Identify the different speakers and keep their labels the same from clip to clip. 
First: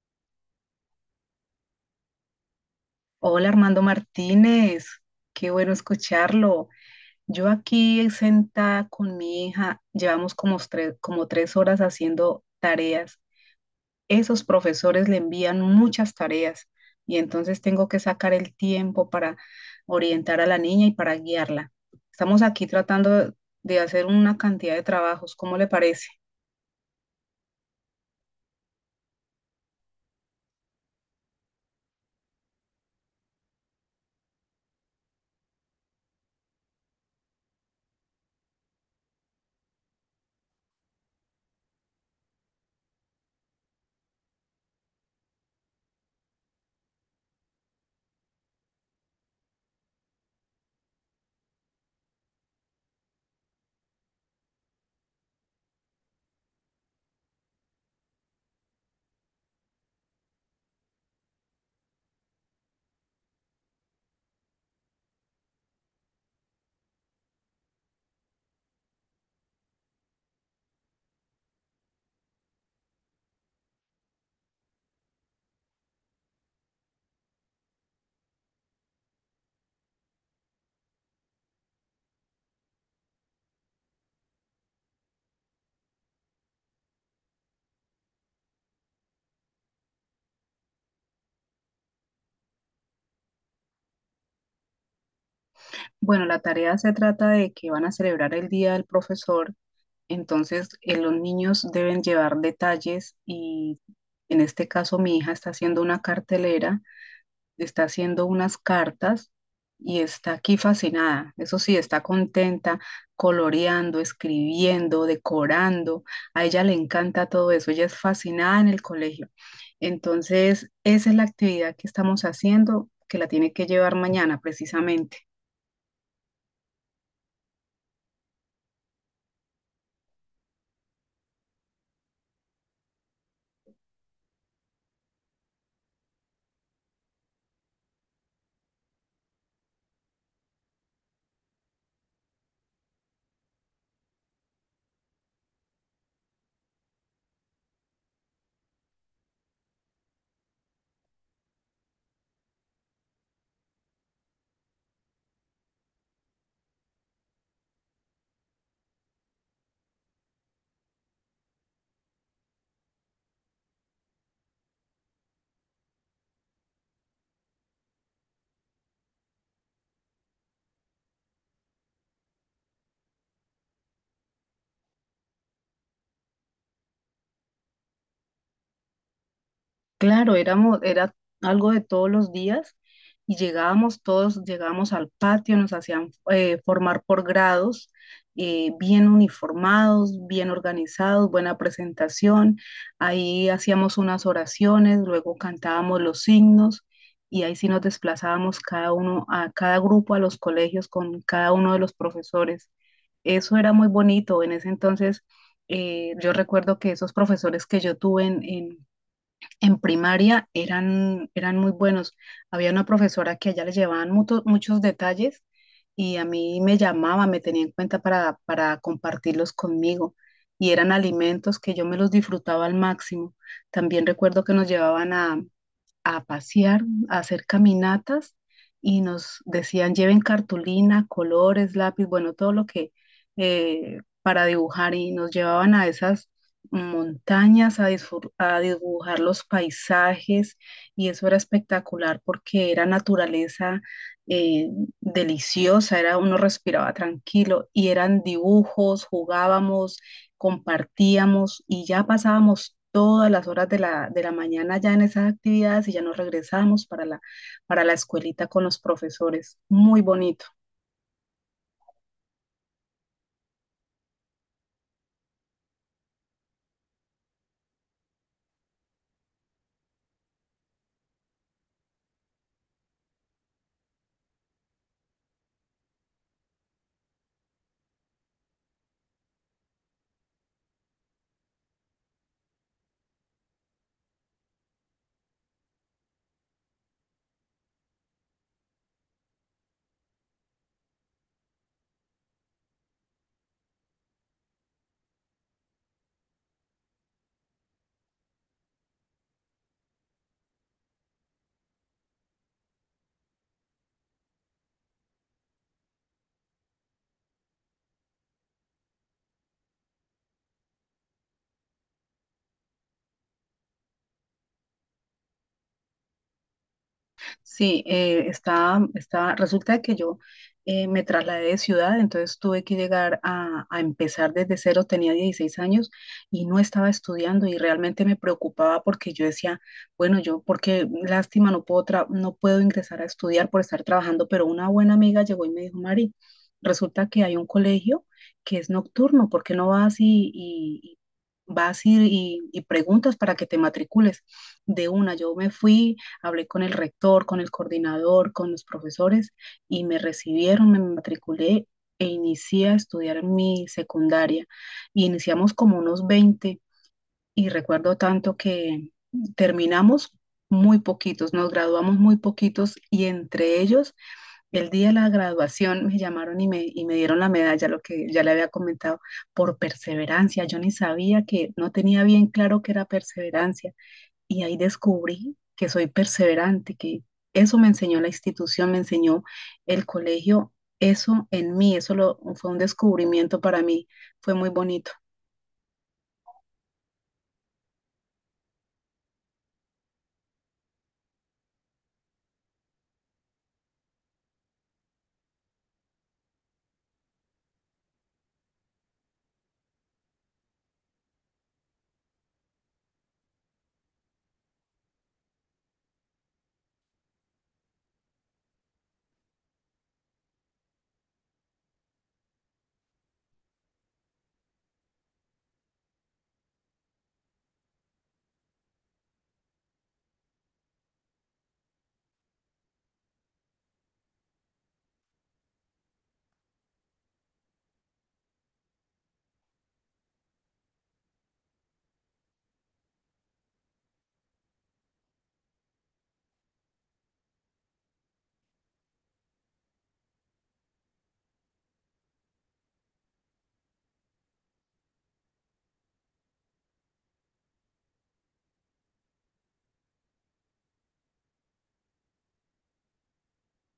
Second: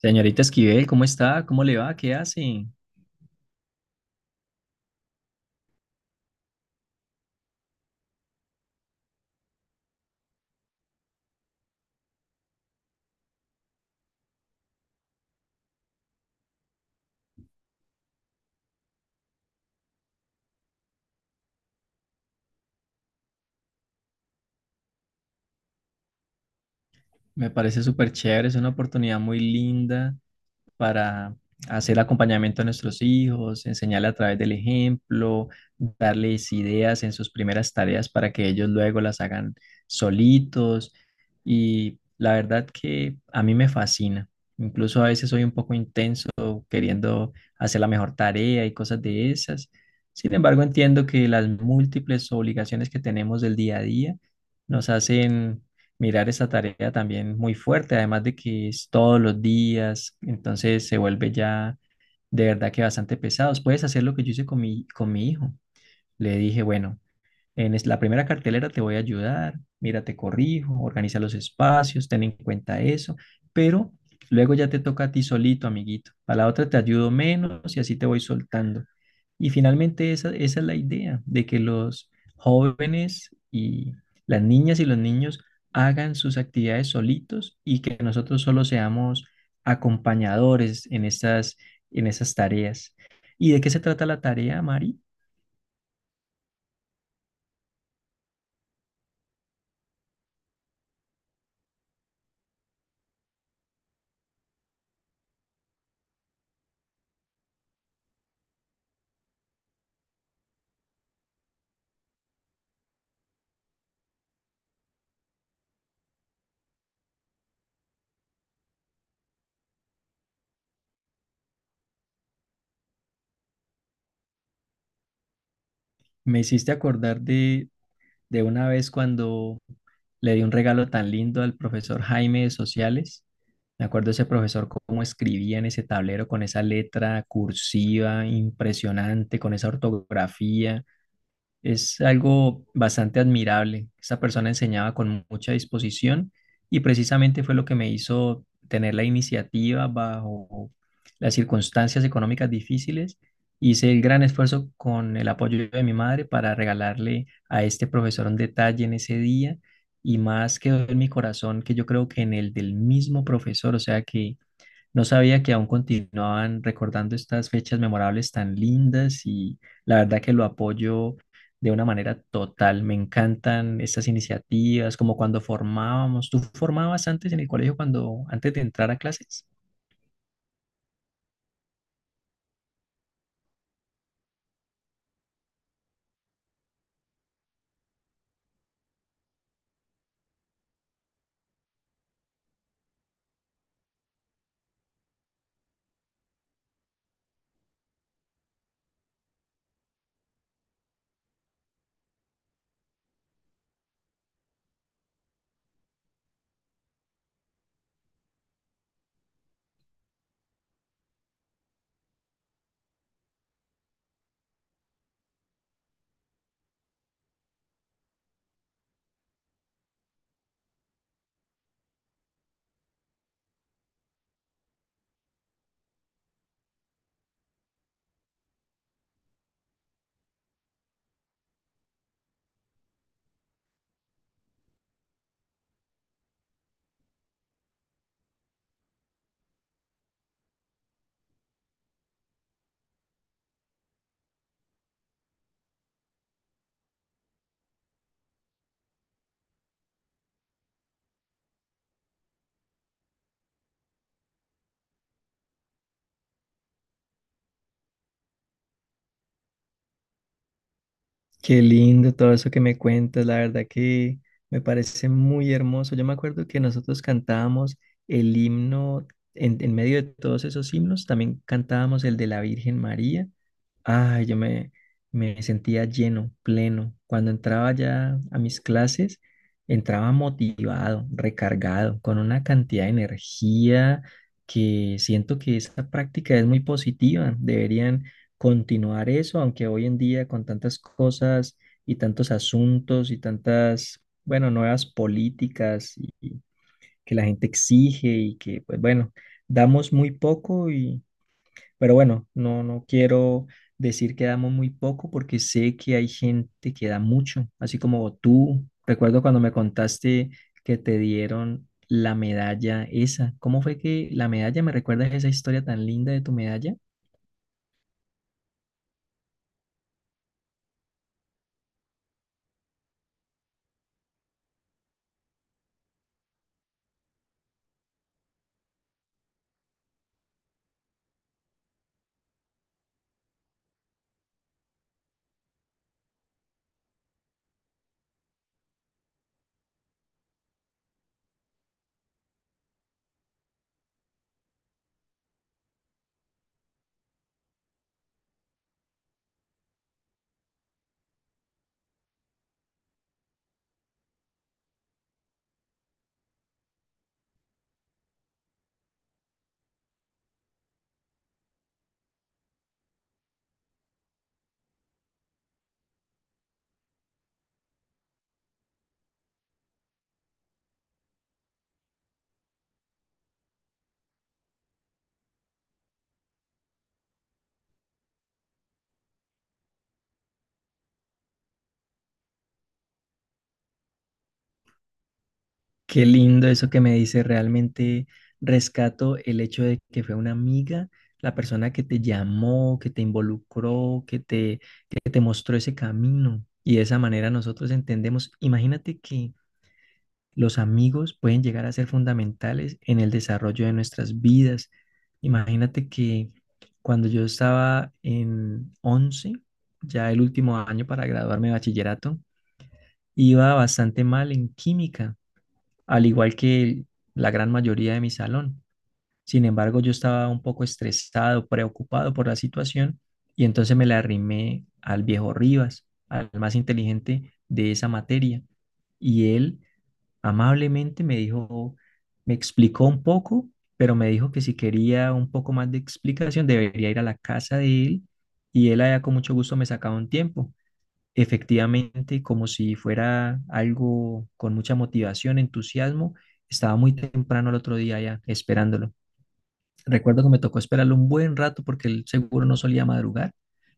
Speaker 1: Señorita Esquivel, ¿cómo está? ¿Cómo le va? ¿Qué hace?
Speaker 2: Hola Armando Martínez, qué bueno escucharlo. Yo aquí sentada con mi hija, llevamos como tres horas haciendo tareas. Esos profesores le envían muchas tareas y entonces tengo que sacar el tiempo para orientar a la niña y para guiarla. Estamos aquí tratando de hacer una cantidad de trabajos, ¿cómo le parece?
Speaker 1: Me parece súper chévere, es una oportunidad muy linda para hacer acompañamiento a nuestros hijos, enseñarle a través del ejemplo, darles ideas en sus primeras tareas para que ellos luego las hagan solitos. Y la verdad que a mí me fascina. Incluso a veces soy un poco intenso queriendo hacer la mejor tarea y cosas de esas. Sin embargo, entiendo que las múltiples obligaciones que tenemos del día a día nos hacen mirar esa tarea también muy fuerte, además de que es todos los días, entonces se vuelve ya de verdad que bastante pesados. Puedes hacer lo que yo hice con mi hijo. Le dije, bueno, la primera cartelera te voy a ayudar, mira, te corrijo, organiza los espacios, ten en cuenta eso, pero luego ya te toca a ti solito, amiguito. A la otra te ayudo menos y así te voy soltando. Y finalmente esa es la idea, de que los jóvenes y las niñas y los niños hagan sus actividades solitos y que nosotros solo seamos acompañadores en esas tareas. ¿Y de qué se trata la tarea, Mari?
Speaker 2: Bueno, la tarea se trata de que van a celebrar el Día del Profesor. Entonces, los niños deben llevar detalles y, en este caso, mi hija está haciendo una cartelera, está haciendo unas cartas y está aquí fascinada. Eso sí, está contenta, coloreando, escribiendo, decorando. A ella le encanta todo eso. Ella es fascinada en el colegio. Entonces, esa es la actividad que estamos haciendo, que la tiene que llevar mañana precisamente.
Speaker 1: Me hiciste acordar de una vez cuando le di un regalo tan lindo al profesor Jaime de Sociales. Me acuerdo ese profesor cómo escribía en ese tablero con esa letra cursiva impresionante, con esa ortografía. Es algo bastante admirable. Esta persona enseñaba con mucha disposición y precisamente fue lo que me hizo tener la iniciativa bajo las circunstancias económicas difíciles. Hice el gran esfuerzo con el apoyo de mi madre para regalarle a este profesor un detalle en ese día y más quedó en mi corazón que yo creo que en el del mismo profesor, o sea que no sabía que aún continuaban recordando estas fechas memorables tan lindas y la verdad que lo apoyo de una manera total. Me encantan estas iniciativas, como cuando formábamos. ¿Tú formabas antes en el colegio cuando antes de entrar a clases?
Speaker 2: Claro, éramos, era algo de todos los días y llegábamos todos, llegábamos al patio, nos hacían formar por grados, bien uniformados, bien organizados, buena presentación. Ahí hacíamos unas oraciones, luego cantábamos los signos y ahí sí nos desplazábamos cada uno, a cada grupo, a los colegios con cada uno de los profesores. Eso era muy bonito. En ese entonces, yo recuerdo que esos profesores que yo tuve en primaria eran muy buenos. Había una profesora que a ella le llevaban muchos detalles y a mí me llamaba, me tenía en cuenta para compartirlos conmigo. Y eran alimentos que yo me los disfrutaba al máximo. También recuerdo que nos llevaban a pasear, a hacer caminatas y nos decían lleven cartulina, colores, lápiz, bueno, todo lo que para dibujar, y nos llevaban a esas montañas a a dibujar los paisajes, y eso era espectacular porque era naturaleza, eh, deliciosa, era, uno respiraba tranquilo, y eran dibujos, jugábamos, compartíamos y ya pasábamos todas las horas de la mañana ya en esas actividades y ya nos regresábamos para la escuelita con los profesores. Muy bonito.
Speaker 1: Qué lindo todo eso que me cuentas, la verdad que me parece muy hermoso. Yo me acuerdo que nosotros cantábamos el himno, en medio de todos esos himnos, también cantábamos el de la Virgen María. Ay, me sentía lleno, pleno. Cuando entraba ya a mis clases, entraba motivado, recargado, con una cantidad de energía que siento que esa práctica es muy positiva. Deberían continuar eso, aunque hoy en día con tantas cosas y tantos asuntos y tantas, bueno, nuevas políticas y que la gente exige y que, pues bueno, damos muy poco y, pero bueno, no quiero decir que damos muy poco porque sé que hay gente que da mucho, así como tú. Recuerdo cuando me contaste que te dieron la medalla esa. ¿Cómo fue que la medalla? ¿Me recuerdas esa historia tan linda de tu medalla?
Speaker 2: Sí, está. Resulta que yo, me trasladé de ciudad, entonces tuve que llegar a empezar desde cero, tenía 16 años y no estaba estudiando y realmente me preocupaba porque yo decía, bueno, yo, porque lástima, no puedo ingresar a estudiar por estar trabajando, pero una buena amiga llegó y me dijo, Mari, resulta que hay un colegio que es nocturno, ¿por qué no y vas y preguntas para que te matricules? De una, yo me fui. Hablé con el rector, con el coordinador, con los profesores y me recibieron, me matriculé e inicié a estudiar mi secundaria. Y iniciamos como unos 20 y recuerdo tanto que terminamos muy poquitos, nos graduamos muy poquitos y, entre ellos, el día de la graduación me llamaron y y me dieron la medalla, lo que ya le había comentado, por perseverancia. Yo ni sabía que, no tenía bien claro que era perseverancia y ahí descubrí que soy perseverante, que eso me enseñó la institución, me enseñó el colegio, eso en mí, fue un descubrimiento para mí, fue muy bonito.
Speaker 1: Qué lindo eso que me dice. Realmente rescato el hecho de que fue una amiga, la persona que te llamó, que te involucró, que te mostró ese camino. Y de esa manera nosotros entendemos. Imagínate que los amigos pueden llegar a ser fundamentales en el desarrollo de nuestras vidas. Imagínate que cuando yo estaba en 11, ya el último año para graduarme de bachillerato, iba bastante mal en química al igual que la gran mayoría de mi salón. Sin embargo, yo estaba un poco estresado, preocupado por la situación y entonces me la arrimé al viejo Rivas, al más inteligente de esa materia. Y él amablemente me dijo, me explicó un poco, pero me dijo que si quería un poco más de explicación debería ir a la casa de él y él allá con mucho gusto me sacaba un tiempo. Efectivamente, como si fuera algo con mucha motivación, entusiasmo, estaba muy temprano el otro día ya esperándolo. Recuerdo que me tocó esperarlo un buen rato porque el seguro no solía madrugar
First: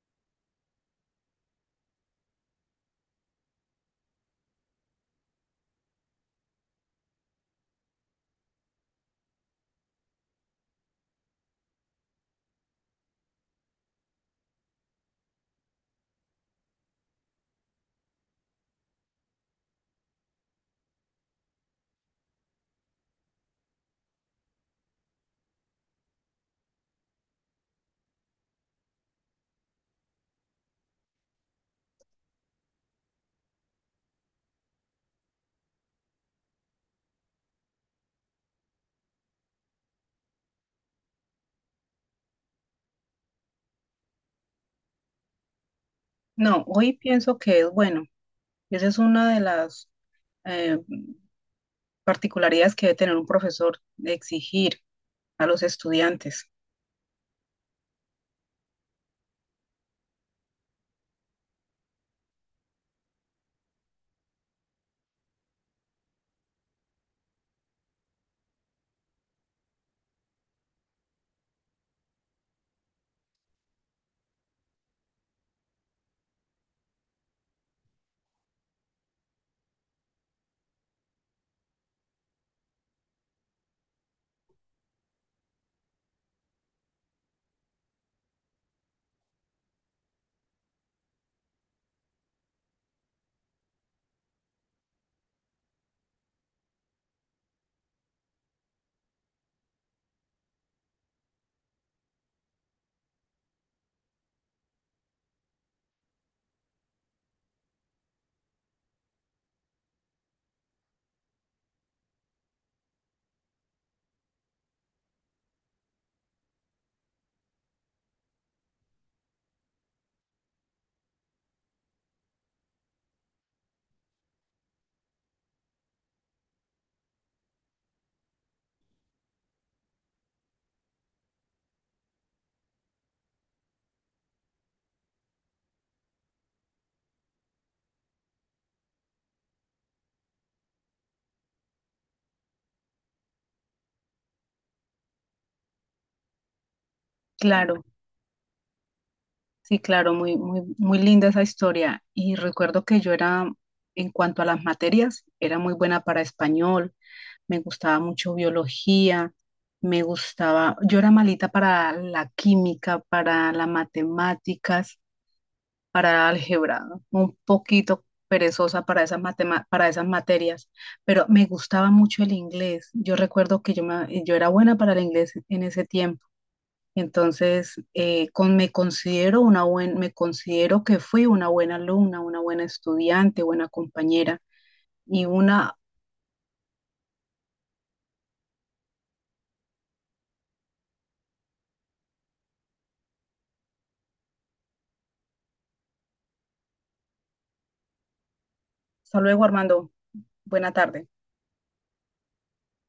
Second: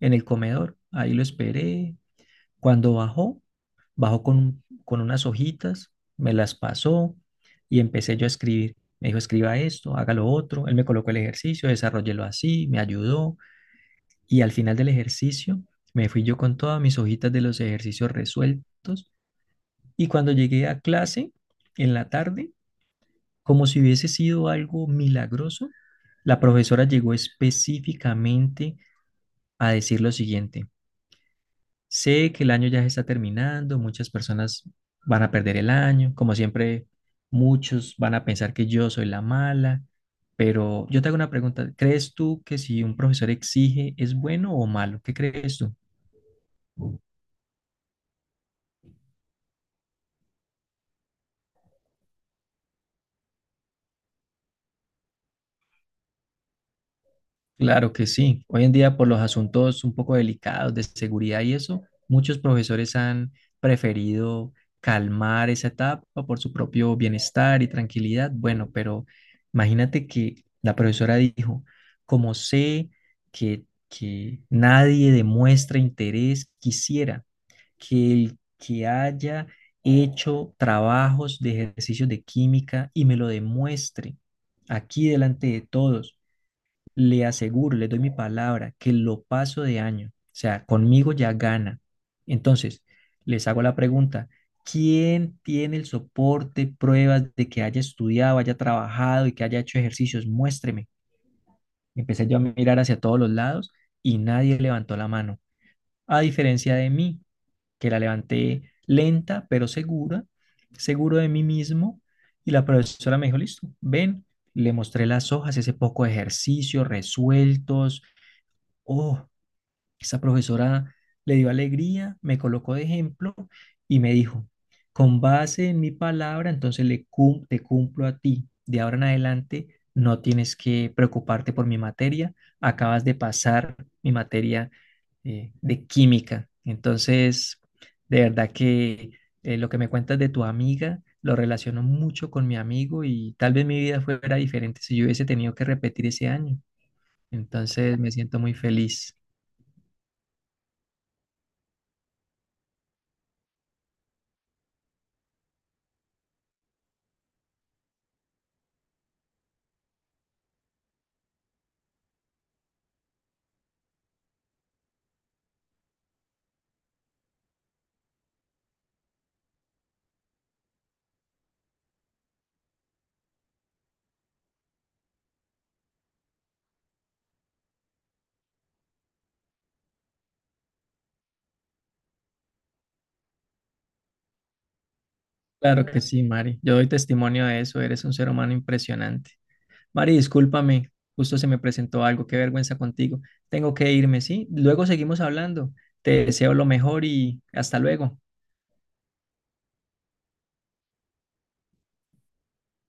Speaker 1: en el comedor. Ahí lo esperé. Cuando bajó, bajó con unas hojitas, me las pasó y empecé yo a escribir. Me dijo, escriba esto, haga lo otro. Él me colocó el ejercicio, desarrollelo así, me ayudó. Y al final del ejercicio me fui yo con todas mis hojitas de los ejercicios resueltos y cuando llegué a clase en la tarde, como si hubiese sido algo milagroso, la profesora llegó específicamente a decir lo siguiente. Sé que el año ya se está terminando, muchas personas van a perder el año, como siempre muchos van a pensar que yo soy la mala, pero yo te hago una pregunta, ¿crees tú que si un profesor exige es bueno o malo? ¿Qué crees tú?
Speaker 2: No, hoy pienso que es bueno. Y esa es una de las eh, particularidades que debe tener un profesor, de exigir a los estudiantes.
Speaker 1: Claro que sí. Hoy en día, por los asuntos un poco delicados de seguridad y eso, muchos profesores han preferido calmar esa etapa por su propio bienestar y tranquilidad. Bueno, pero imagínate que la profesora dijo, como sé que nadie demuestra interés, quisiera que el que haya hecho trabajos de ejercicios de química y me lo demuestre aquí delante de todos le aseguro, le doy mi palabra que lo paso de año. O sea, conmigo ya gana. Entonces, les hago la pregunta, ¿quién tiene el soporte, pruebas de que haya estudiado, haya trabajado y que haya hecho ejercicios? Muéstreme. Empecé yo a mirar hacia todos los lados y nadie levantó la mano. A diferencia de mí, que la levanté lenta pero segura, seguro de mí mismo. Y la profesora me dijo, listo, ven, le mostré las hojas, ese poco de ejercicio, resueltos oh, esa profesora le dio alegría, me colocó de ejemplo y me dijo, con base en mi palabra, entonces te cumplo a ti. De ahora en adelante no tienes que preocuparte por mi materia, acabas de pasar mi materia de química. Entonces, de verdad que lo que me cuentas de tu amiga lo relaciono mucho con mi amigo y tal vez mi vida fuera diferente si yo hubiese tenido que repetir ese año.
Speaker 2: Claro,
Speaker 1: Entonces me siento muy feliz.
Speaker 2: sí, claro, muy, muy, muy linda esa historia. Y recuerdo que yo era, en cuanto a las materias, era muy buena para español, me gustaba mucho biología, me gustaba, yo era malita para la química, para las matemáticas, para álgebra, ¿no? Un poquito perezosa para esas para esas materias, pero me gustaba mucho el inglés. Yo recuerdo que yo era buena para el inglés en ese tiempo. Entonces, me considero que fui una buena alumna, una buena estudiante, buena compañera y una,
Speaker 1: Claro que sí, Mari. Yo doy testimonio de eso. Eres un ser humano impresionante. Mari, discúlpame. Justo se me presentó algo. Qué vergüenza contigo. Tengo que irme, ¿sí? Luego seguimos hablando. Te deseo lo mejor y hasta luego.
Speaker 2: hasta luego, Armando, buena tarde.